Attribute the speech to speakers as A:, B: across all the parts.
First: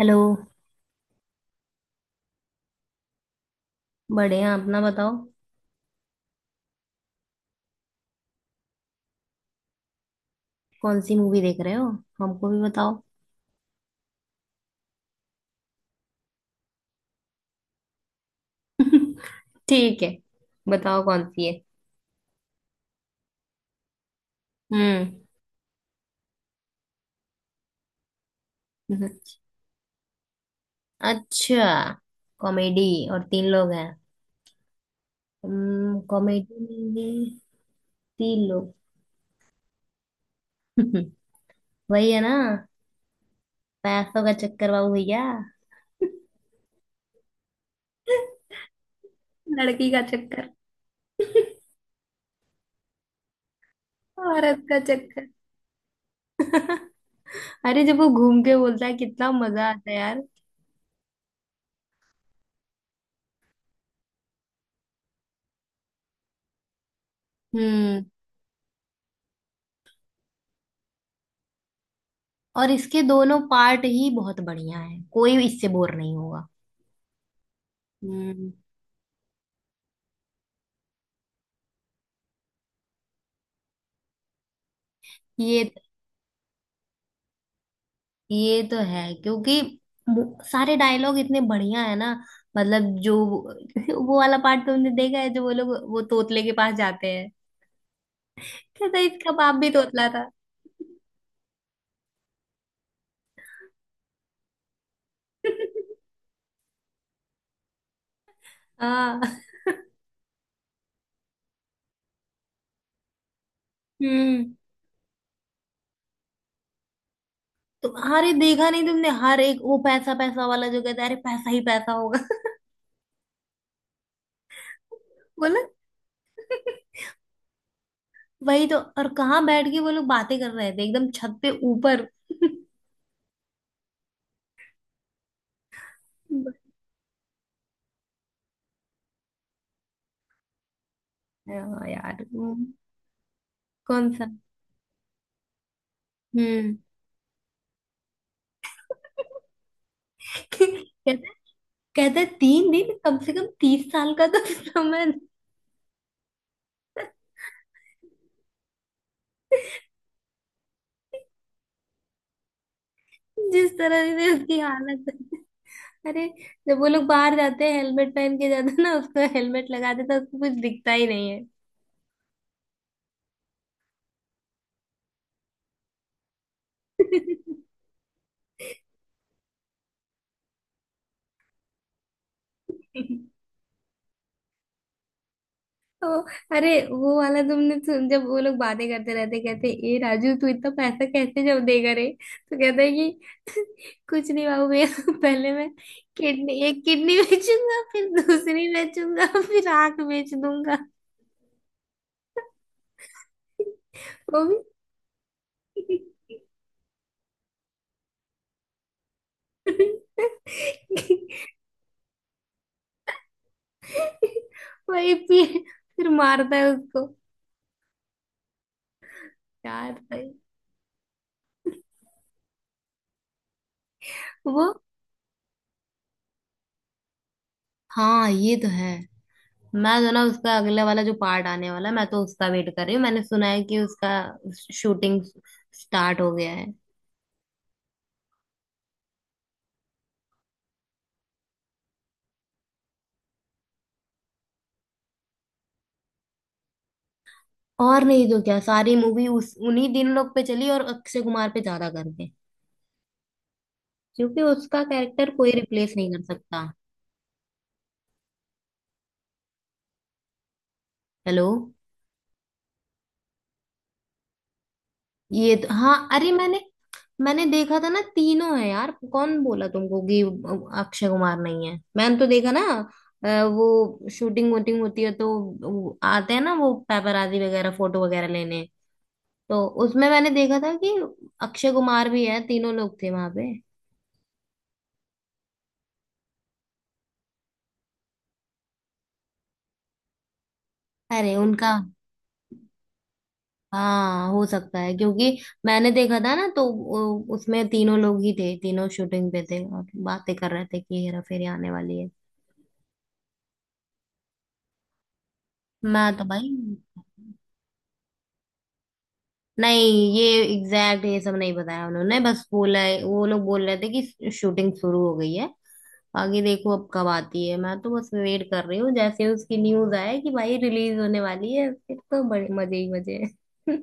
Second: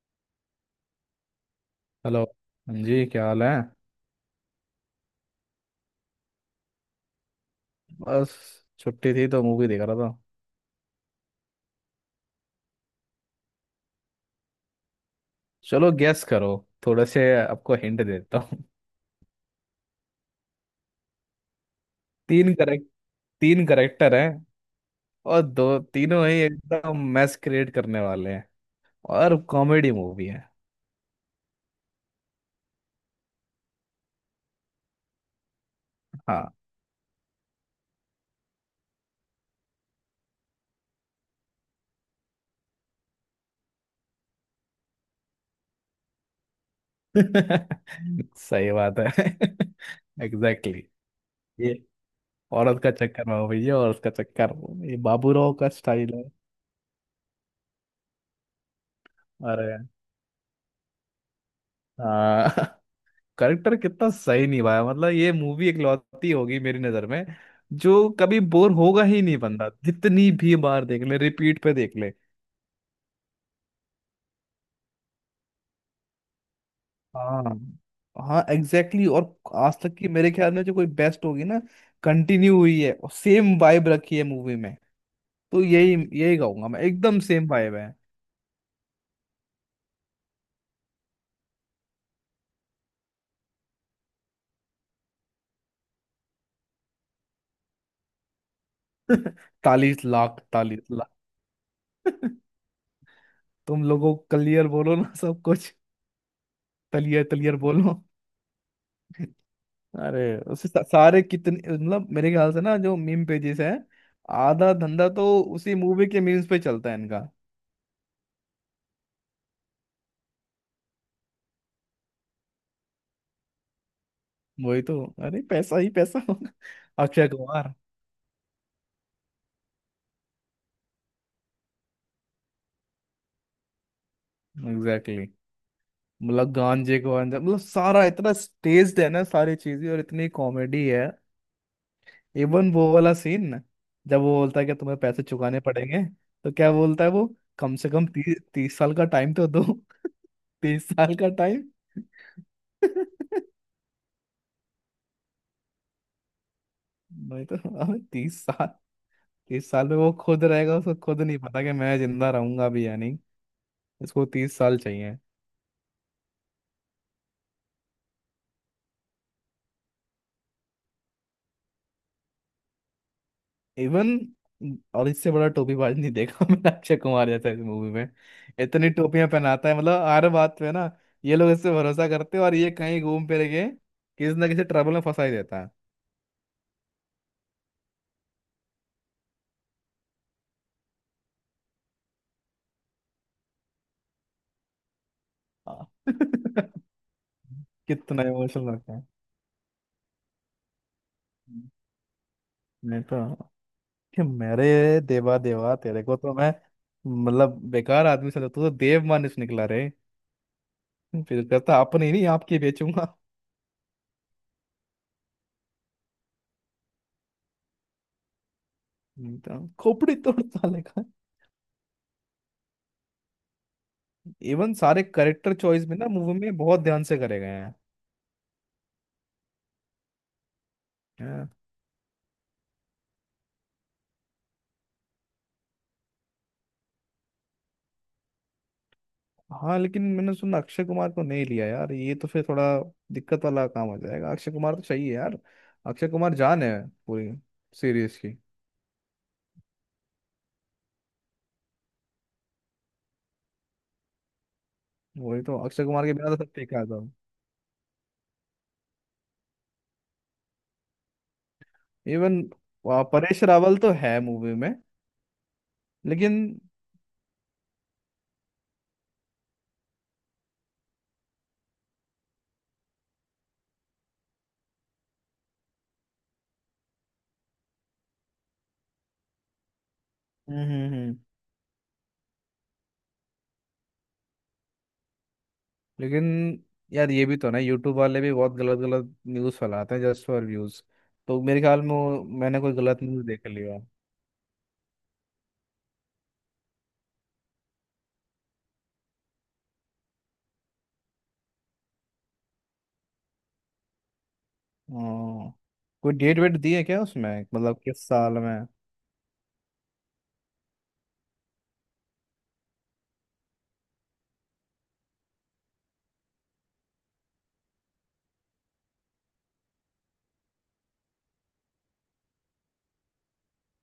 A: Hello.
B: Hello. हाँ जी, क्या हाल है?
A: बढ़िया, अपना बताओ।
B: बस, छुट्टी थी तो मूवी देख रहा था।
A: कौन सी मूवी देख रहे हो? हमको भी बताओ।
B: चलो गैस करो, थोड़े से आपको हिंट देता हूँ।
A: ठीक है, बताओ कौन सी है।
B: तीन करेक्ट तीन करेक्टर हैं।
A: हम्म।
B: और दो तीनों ही एकदम मैस क्रिएट करने वाले हैं।
A: हम्म।
B: और कॉमेडी मूवी है।
A: अच्छा, कॉमेडी, और तीन लोग हैं। हम्म, कॉमेडी
B: हाँ।
A: में भी तीन लोग। वही है ना, पैसों का चक्कर बाबू भैया,
B: सही बात है।
A: लड़की का चक्कर,
B: एग्जैक्टली exactly। ये औरत का चक्कर में भैया, औरत का चक्कर।
A: औरत का
B: ये
A: चक्कर।
B: बाबूराव का स्टाइल है।
A: अरे जब वो घूम के बोलता है कितना मजा
B: अरे
A: आता है यार।
B: हाँ। करेक्टर कितना सही निभाया, मतलब ये मूवी इकलौती होगी मेरी नजर में
A: हम्म।
B: जो कभी बोर होगा ही नहीं। बंदा जितनी भी बार देख ले, रिपीट पे देख ले।
A: और इसके दोनों पार्ट ही बहुत बढ़िया है, कोई इससे बोर नहीं होगा।
B: हाँ। हाँ,
A: हम्म।
B: Exactly exactly। और आज तक की मेरे ख्याल में जो कोई बेस्ट होगी ना, कंटिन्यू हुई है और सेम वाइब रखी है मूवी में। तो
A: ये
B: यही यही कहूंगा मैं, एकदम सेम वाइब है।
A: ये तो है क्योंकि सारे डायलॉग इतने बढ़िया है ना। मतलब जो वो वो वाला पार्ट तुमने देखा है, जो वो लोग वो तोतले के पास जाते हैं। कहता है, इसका बाप भी
B: तालीस
A: तोतला था।
B: लाख 40 लाख। तुम लोगों क्लियर बोलो ना सब कुछ। क्लियर क्लियर बोलो।
A: हाँ।
B: अरे उससे सारे कितने, मतलब मेरे ख्याल से ना, जो मीम पेजेस हैं,
A: हम्म।
B: आधा धंधा तो उसी मूवी के मीम्स पे चलता है इनका।
A: तो अरे देखा नहीं तुमने, हर एक वो पैसा पैसा वाला जो कहता है, अरे पैसा ही पैसा होगा।
B: वही तो, अरे
A: बोला।
B: पैसा ही पैसा होगा। अक्षय कुमार।
A: वही तो। और कहाँ बैठ के वो लोग बातें कर रहे थे, एकदम छत पे ऊपर।
B: Exactly exactly। मतलब गांजे को अंदर, मतलब सारा इतना स्टेज्ड है ना सारी चीजें, और इतनी कॉमेडी है।
A: हाँ यार वो।
B: इवन वो वाला सीन
A: कौन
B: जब
A: सा?
B: वो बोलता है कि तुम्हें पैसे चुकाने पड़ेंगे, तो क्या
A: हम्म।
B: बोलता है वो? कम से कम 30 साल का टाइम तो दो। 30 साल का टाइम।
A: कहता है 3 दिन, कम से कम 30 साल का तो समय।
B: नहीं तो, अबे 30 साल। 30 साल में वो खुद रहेगा, उसको खुद नहीं पता कि मैं जिंदा रहूंगा भी या नहीं।
A: जिस तरह
B: इसको
A: से
B: तीस
A: उसकी
B: साल
A: हालत
B: चाहिए।
A: है। अरे जब वो लोग बाहर जाते हैं, हेलमेट पहन के जाते हैं ना, उसको हेलमेट लगा देता है, उसको कुछ दिखता ही नहीं है।
B: इवन, और इससे बड़ा टोपीबाज नहीं देखा मैंने अक्षय कुमार जैसा इस मूवी में। इतनी टोपियां पहनाता है, मतलब हर बात पे ना। ये लोग इससे भरोसा करते हैं और ये कहीं घूम फिर के किसी ना किसी ट्रबल में फंसा ही देता है।
A: ओ, अरे वो वाला तुमने सुन, जब वो लोग बातें करते रहते कहते, ए राजू तू इतना पैसा कैसे जब देगा रे। तो कहता है कि कुछ नहीं बाबू भैया, पहले मैं
B: हाँ।
A: किडनी, एक किडनी बेचूंगा, फिर
B: कितना इमोशनल
A: दूसरी
B: लगता है।
A: बेचूंगा, फिर आंख बेच दूंगा।
B: नहीं तो कि
A: वो भी
B: मेरे देवा देवा, तेरे को तो मैं मतलब बेकार आदमी समझता हूँ, तू तो देव मानुष निकला रे। फिर कहता, अपने नहीं आपके बेचूंगा।
A: वही पी। फिर मारता है उसको।
B: तो
A: यार
B: खोपड़ी
A: भाई
B: तोड़ता लेखा।
A: वो।
B: इवन सारे करेक्टर चॉइस भी ना मूवी में बहुत ध्यान से करे गए हैं।
A: हाँ ये तो है। मैं तो ना उसका अगले वाला जो पार्ट
B: हाँ।
A: आने वाला है, मैं तो उसका वेट कर रही हूँ। मैंने सुना है कि उसका शूटिंग स्टार्ट हो गया है।
B: हाँ, लेकिन मैंने सुना अक्षय कुमार को नहीं लिया यार, ये तो फिर थोड़ा दिक्कत वाला काम हो जाएगा। अक्षय कुमार तो चाहिए यार। अक्षय कुमार जान है पूरी
A: और
B: सीरीज
A: नहीं
B: की।
A: तो क्या, सारी मूवी उस उन्हीं तीन लोग पे चली, और अक्षय कुमार पे ज्यादा कर गए, क्योंकि उसका कैरेक्टर
B: वही
A: कोई
B: तो, अक्षय
A: रिप्लेस
B: कुमार
A: नहीं
B: के
A: कर
B: बिना तो सब
A: सकता।
B: ठीक था।
A: हेलो।
B: इवन परेश रावल तो है मूवी में,
A: ये तो हाँ, अरे
B: लेकिन।
A: मैंने मैंने देखा था ना, तीनों है यार। कौन बोला तुमको कि अक्षय कुमार नहीं है, मैंने तो देखा ना। अ, वो शूटिंग वूटिंग होती है तो वो आते हैं ना, वो पेपराजी वगैरह फोटो वगैरह लेने। तो उसमें मैंने देखा
B: हम्म
A: था कि
B: हम्म, हम्म।
A: अक्षय कुमार भी है, तीनों लोग थे वहां पे।
B: लेकिन यार, ये भी तो ना, यूट्यूब वाले भी बहुत गलत गलत न्यूज़ फैलाते हैं जस्ट फॉर व्यूज।
A: अरे
B: तो मेरे
A: उनका।
B: ख्याल में मैंने कोई गलत न्यूज़ देख लिया।
A: हाँ हो सकता है, क्योंकि मैंने देखा था ना तो उसमें तीनों लोग ही थे, तीनों शूटिंग पे थे, और बातें कर रहे थे कि हेरा फेरी आने वाली है।
B: हाँ।
A: मैं
B: कोई
A: तो
B: डेट
A: भाई।
B: वेट दी है क्या उसमें, मतलब किस साल में?
A: नहीं ये एग्जैक्ट ये सब नहीं बताया उन्होंने, बस बोला है, वो लोग बोल रहे थे कि शूटिंग शुरू हो गई है। आगे देखो अब कब आती है, मैं तो बस वेट कर रही हूँ, जैसे उसकी न्यूज आए कि भाई रिलीज होने वाली है, फिर तो बड़े मजे ही मजे हैं।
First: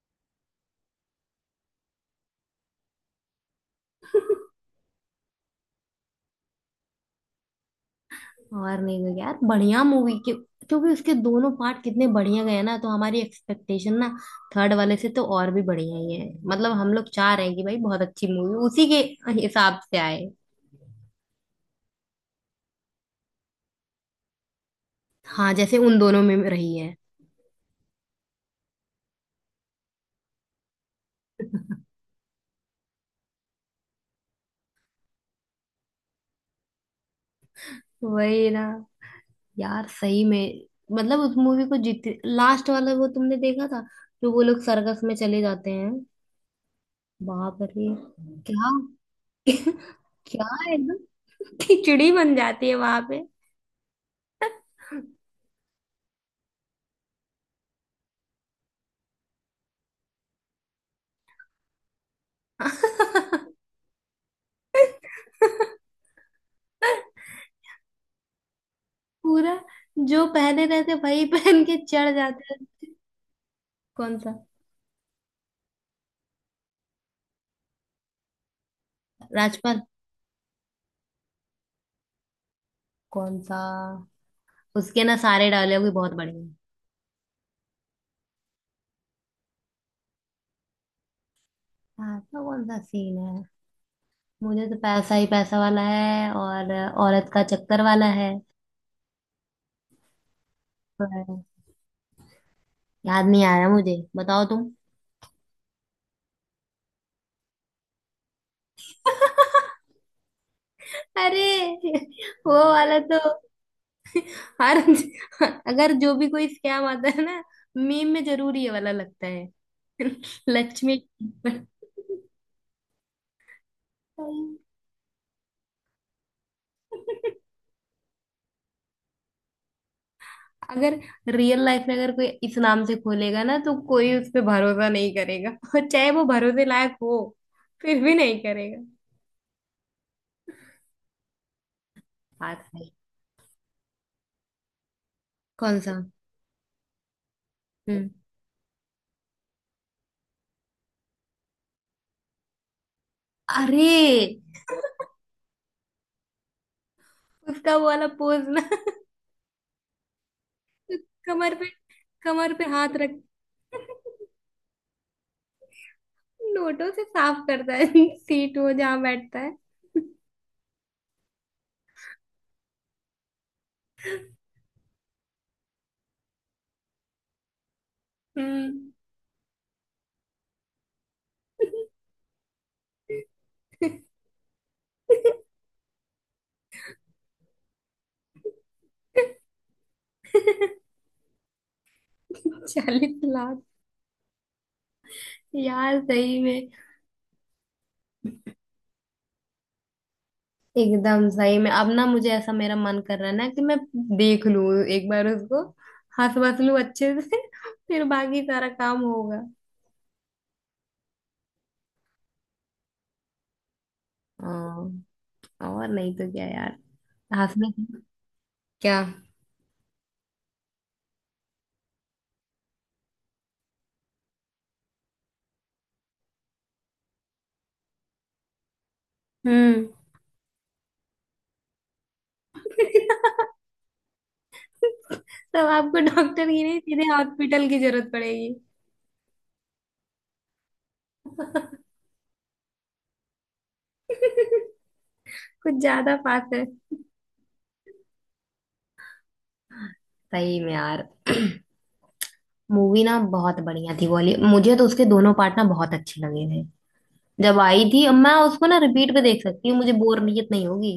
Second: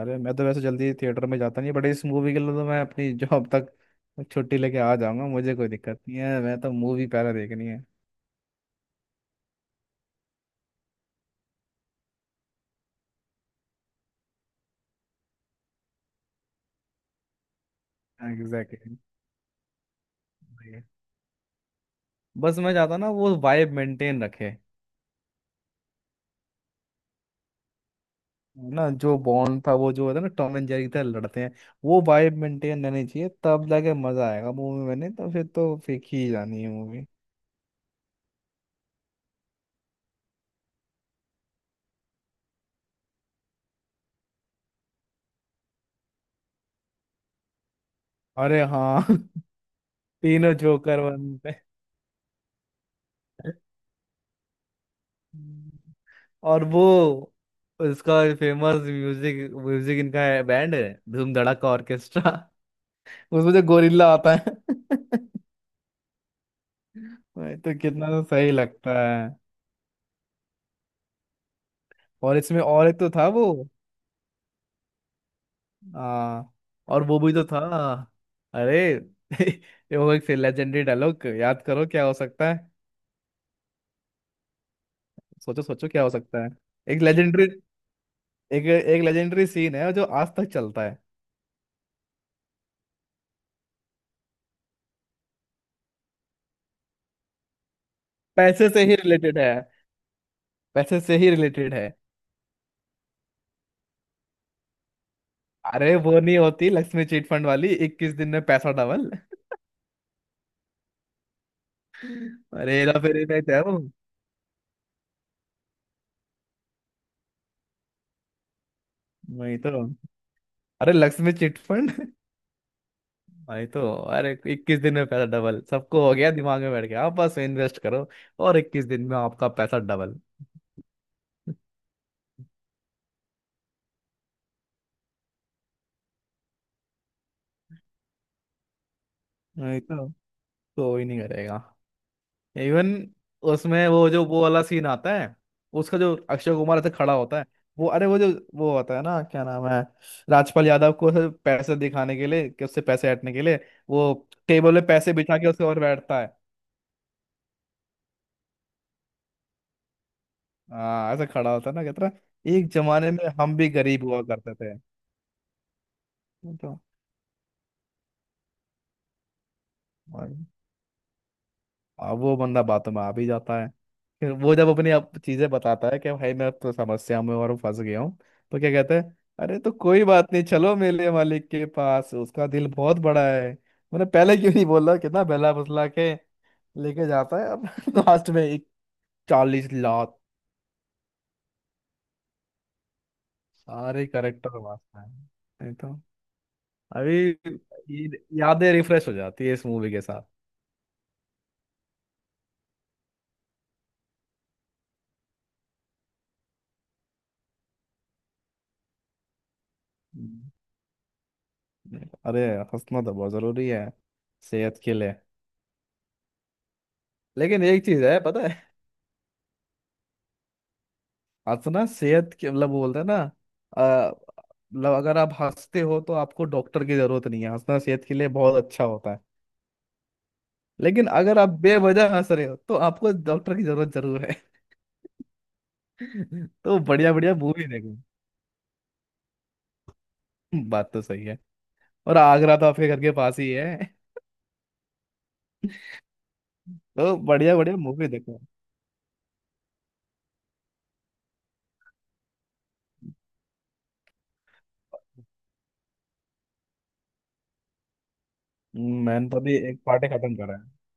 B: अरे मैं तो वैसे जल्दी थिएटर में जाता नहीं, बट इस मूवी के लिए तो मैं अपनी जॉब तक छुट्टी लेके आ जाऊंगा, मुझे कोई दिक्कत नहीं है, मैं तो मूवी पहले देखनी है।
A: और नहीं तो यार, बढ़िया मूवी, क्योंकि उसके दोनों पार्ट कितने बढ़िया गए ना, तो हमारी एक्सपेक्टेशन ना थर्ड वाले से तो और भी बढ़िया ही है। मतलब हम लोग चाह रहे हैं कि भाई, बहुत अच्छी मूवी उसी
B: एग्जैक्टली।
A: के हिसाब से आए।
B: बस मैं चाहता ना वो वाइब मेंटेन रखे,
A: हाँ, जैसे उन दोनों में रही है।
B: ना जो बॉन्ड था वो, जो होता है ना, टॉम एंड जेरी की तरह लड़ते हैं। वो वाइब मेंटेन रहनी चाहिए, तब जाके मजा आएगा मूवी में, नहीं तो फिर तो फेंक ही जानी है मूवी।
A: वही ना यार, सही में। मतलब उस मूवी को जित लास्ट वाला वो तुमने देखा था, जो वो लोग सर्कस में चले जाते हैं, बाप रे।
B: अरे
A: क्या।
B: हाँ।
A: क्या,
B: तीनों जोकर
A: एकदम
B: बनते
A: खिचड़ी बन जाती है वहां पे।
B: हैं। और वो उसका फेमस म्यूजिक म्यूजिक इनका है, बैंड है, धूम धड़ाका ऑर्केस्ट्रा। उसमें जो गोरिल्ला आता है, भाई तो कितना तो सही लगता है।
A: पूरा जो पहने रहते वही पहन के चढ़
B: और
A: जाते
B: इसमें और
A: हैं।
B: एक तो था वो।
A: कौन सा?
B: हाँ, और वो भी तो था। अरे।
A: राजपाल।
B: ये वो एक लेजेंडरी डायलॉग, याद करो क्या हो सकता है।
A: कौन सा? उसके ना सारे
B: सोचो
A: डायलॉग
B: सोचो
A: भी
B: क्या हो
A: बहुत
B: सकता
A: बढ़िया
B: है। एक लेजेंडरी एक एक लेजेंडरी सीन है जो आज तक चलता है।
A: हैं। ऐसा कौन सा सीन है? मुझे तो पैसा ही पैसा वाला है, और औरत का चक्कर वाला है।
B: पैसे से ही रिलेटेड है, पैसे से ही
A: पर
B: रिलेटेड है।
A: याद नहीं आ रहा, मुझे बताओ तुम।
B: अरे वो नहीं होती लक्ष्मी चिट फंड वाली, 21 दिन में पैसा डबल।
A: अरे वो
B: अरे हेरा
A: वाला तो
B: फेरी में क्या हूँ।
A: हर अगर जो भी कोई स्कैम आता है ना, मीम में जरूर ये वाला लगता है।
B: वही तो, अरे
A: लक्ष्मी।
B: Lakshmi chit fund. वही तो, अरे 21 दिन में पैसा डबल, सबको हो गया दिमाग में बैठ गया, आप बस इन्वेस्ट करो और 21 दिन में आपका पैसा डबल।
A: अगर रियल लाइफ में अगर कोई इस नाम से खोलेगा ना, तो कोई उस पे भरोसा नहीं करेगा, और चाहे वो भरोसे लायक हो, फिर भी नहीं करेगा।
B: नहीं तो, कोई नहीं करेगा।
A: बात
B: इवन
A: है।
B: उसमें वो जो वो वाला सीन आता है,
A: कौन सा?
B: उसका जो अक्षय कुमार ऐसे खड़ा होता है। वो अरे
A: हम्म।
B: वो जो वो होता है ना, क्या नाम है, राजपाल यादव को ऐसे पैसे दिखाने के लिए कि उससे पैसे हटने के लिए।
A: अरे
B: वो टेबल पे पैसे बिछा के उसके और बैठता है।
A: उसका वो वाला पोज ना,
B: हाँ, ऐसे खड़ा
A: कमर पे,
B: होता है ना, कहता है,
A: कमर पे
B: एक
A: हाथ
B: जमाने
A: रख।
B: में हम भी गरीब हुआ करते थे।
A: नोटों से साफ करता है सीट, वो जहां बैठता है।
B: तो अब वो बंदा बातों में आ भी जाता है। फिर वो जब अपनी आप चीजें बताता है कि भाई मैं तो समस्या में और फंस गया हूँ, तो क्या
A: हम्म।
B: कहते हैं? अरे तो कोई बात नहीं, चलो मेरे मालिक के पास, उसका दिल बहुत बड़ा है, मैंने पहले क्यों नहीं बोला। कितना बहला फुसला के लेके जाता है, अब लास्ट में एक 40 लाख,
A: 40 लाख।
B: सारे करेक्टर वास्ता है। नहीं तो
A: यार सही में।
B: अभी ये यादें रिफ्रेश हो जाती है इस मूवी के साथ।
A: एकदम सही में, अब ना मुझे ऐसा मेरा मन कर रहा है ना कि मैं देख लूं एक बार उसको, हंस बस लूं अच्छे से, फिर बाकी सारा काम होगा।
B: हम्म। अरे हंसना तो बहुत जरूरी है सेहत के लिए।
A: हाँ। और नहीं तो क्या यार,
B: लेकिन
A: हंसने।
B: एक चीज है पता है,
A: क्या?
B: हंसना सेहत के मतलब, वो बोलते हैं ना, अ, मतलब अगर आप हंसते हो तो आपको डॉक्टर की जरूरत नहीं है, हंसना सेहत के लिए बहुत अच्छा होता है।
A: हम्म।
B: लेकिन अगर आप बेवजह हंस रहे हो तो आपको डॉक्टर की जरूरत जरूर है।
A: तब आपको डॉक्टर की नहीं,
B: तो
A: सीधे
B: बढ़िया बढ़िया मूवी
A: हॉस्पिटल की
B: देखो।
A: जरूरत पड़ेगी।
B: बात तो सही है। और आगरा तो आपके घर के पास ही है,
A: कुछ ज्यादा फास्ट है।
B: तो बढ़िया बढ़िया मूवी देखो।
A: सही में यार। मूवी ना बहुत बढ़िया थी वाली, मुझे तो उसके दोनों पार्ट ना बहुत अच्छे लगे थे, जब आई थी। अब मैं उसको ना रिपीट पे
B: मैंने तो
A: देख
B: अभी
A: सकती हूँ,
B: एक
A: मुझे
B: पार्ट ही खत्म
A: बोरियत
B: करा
A: नहीं
B: है।
A: होगी।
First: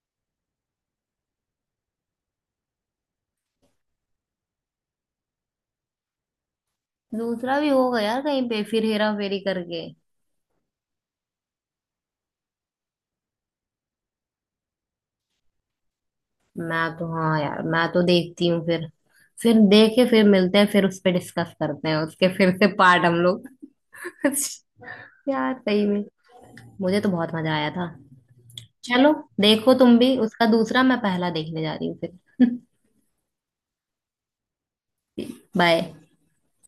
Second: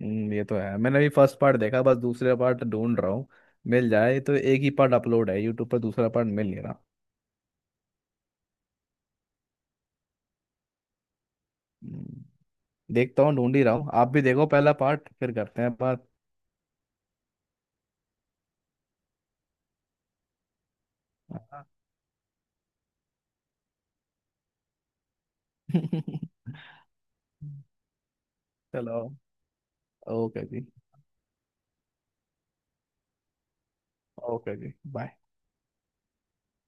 B: ये तो है, मैंने अभी फर्स्ट पार्ट देखा, बस दूसरे पार्ट ढूंढ रहा हूँ, मिल जाए तो। एक ही पार्ट अपलोड है यूट्यूब पर, दूसरा पार्ट मिल नहीं रहा।
A: दूसरा भी होगा यार कहीं पे, फिर हेरा फेरी करके।
B: हम्म, देखता हूँ, ढूंढ ही रहा हूँ। आप भी देखो पहला पार्ट, फिर करते हैं बात।
A: मैं तो हाँ यार, मैं तो देखती हूँ फिर देख के फिर मिलते हैं, फिर उस पे डिस्कस
B: हाँ।
A: करते हैं उसके फिर से पार्ट हम लोग। यार सही में, मुझे तो बहुत मजा आया था।
B: चलो।
A: चलो। देखो तुम भी
B: ओके
A: उसका
B: जी।
A: दूसरा, मैं पहला देखने जा रही हूँ फिर।
B: ओके जी, बाय।
A: बाय।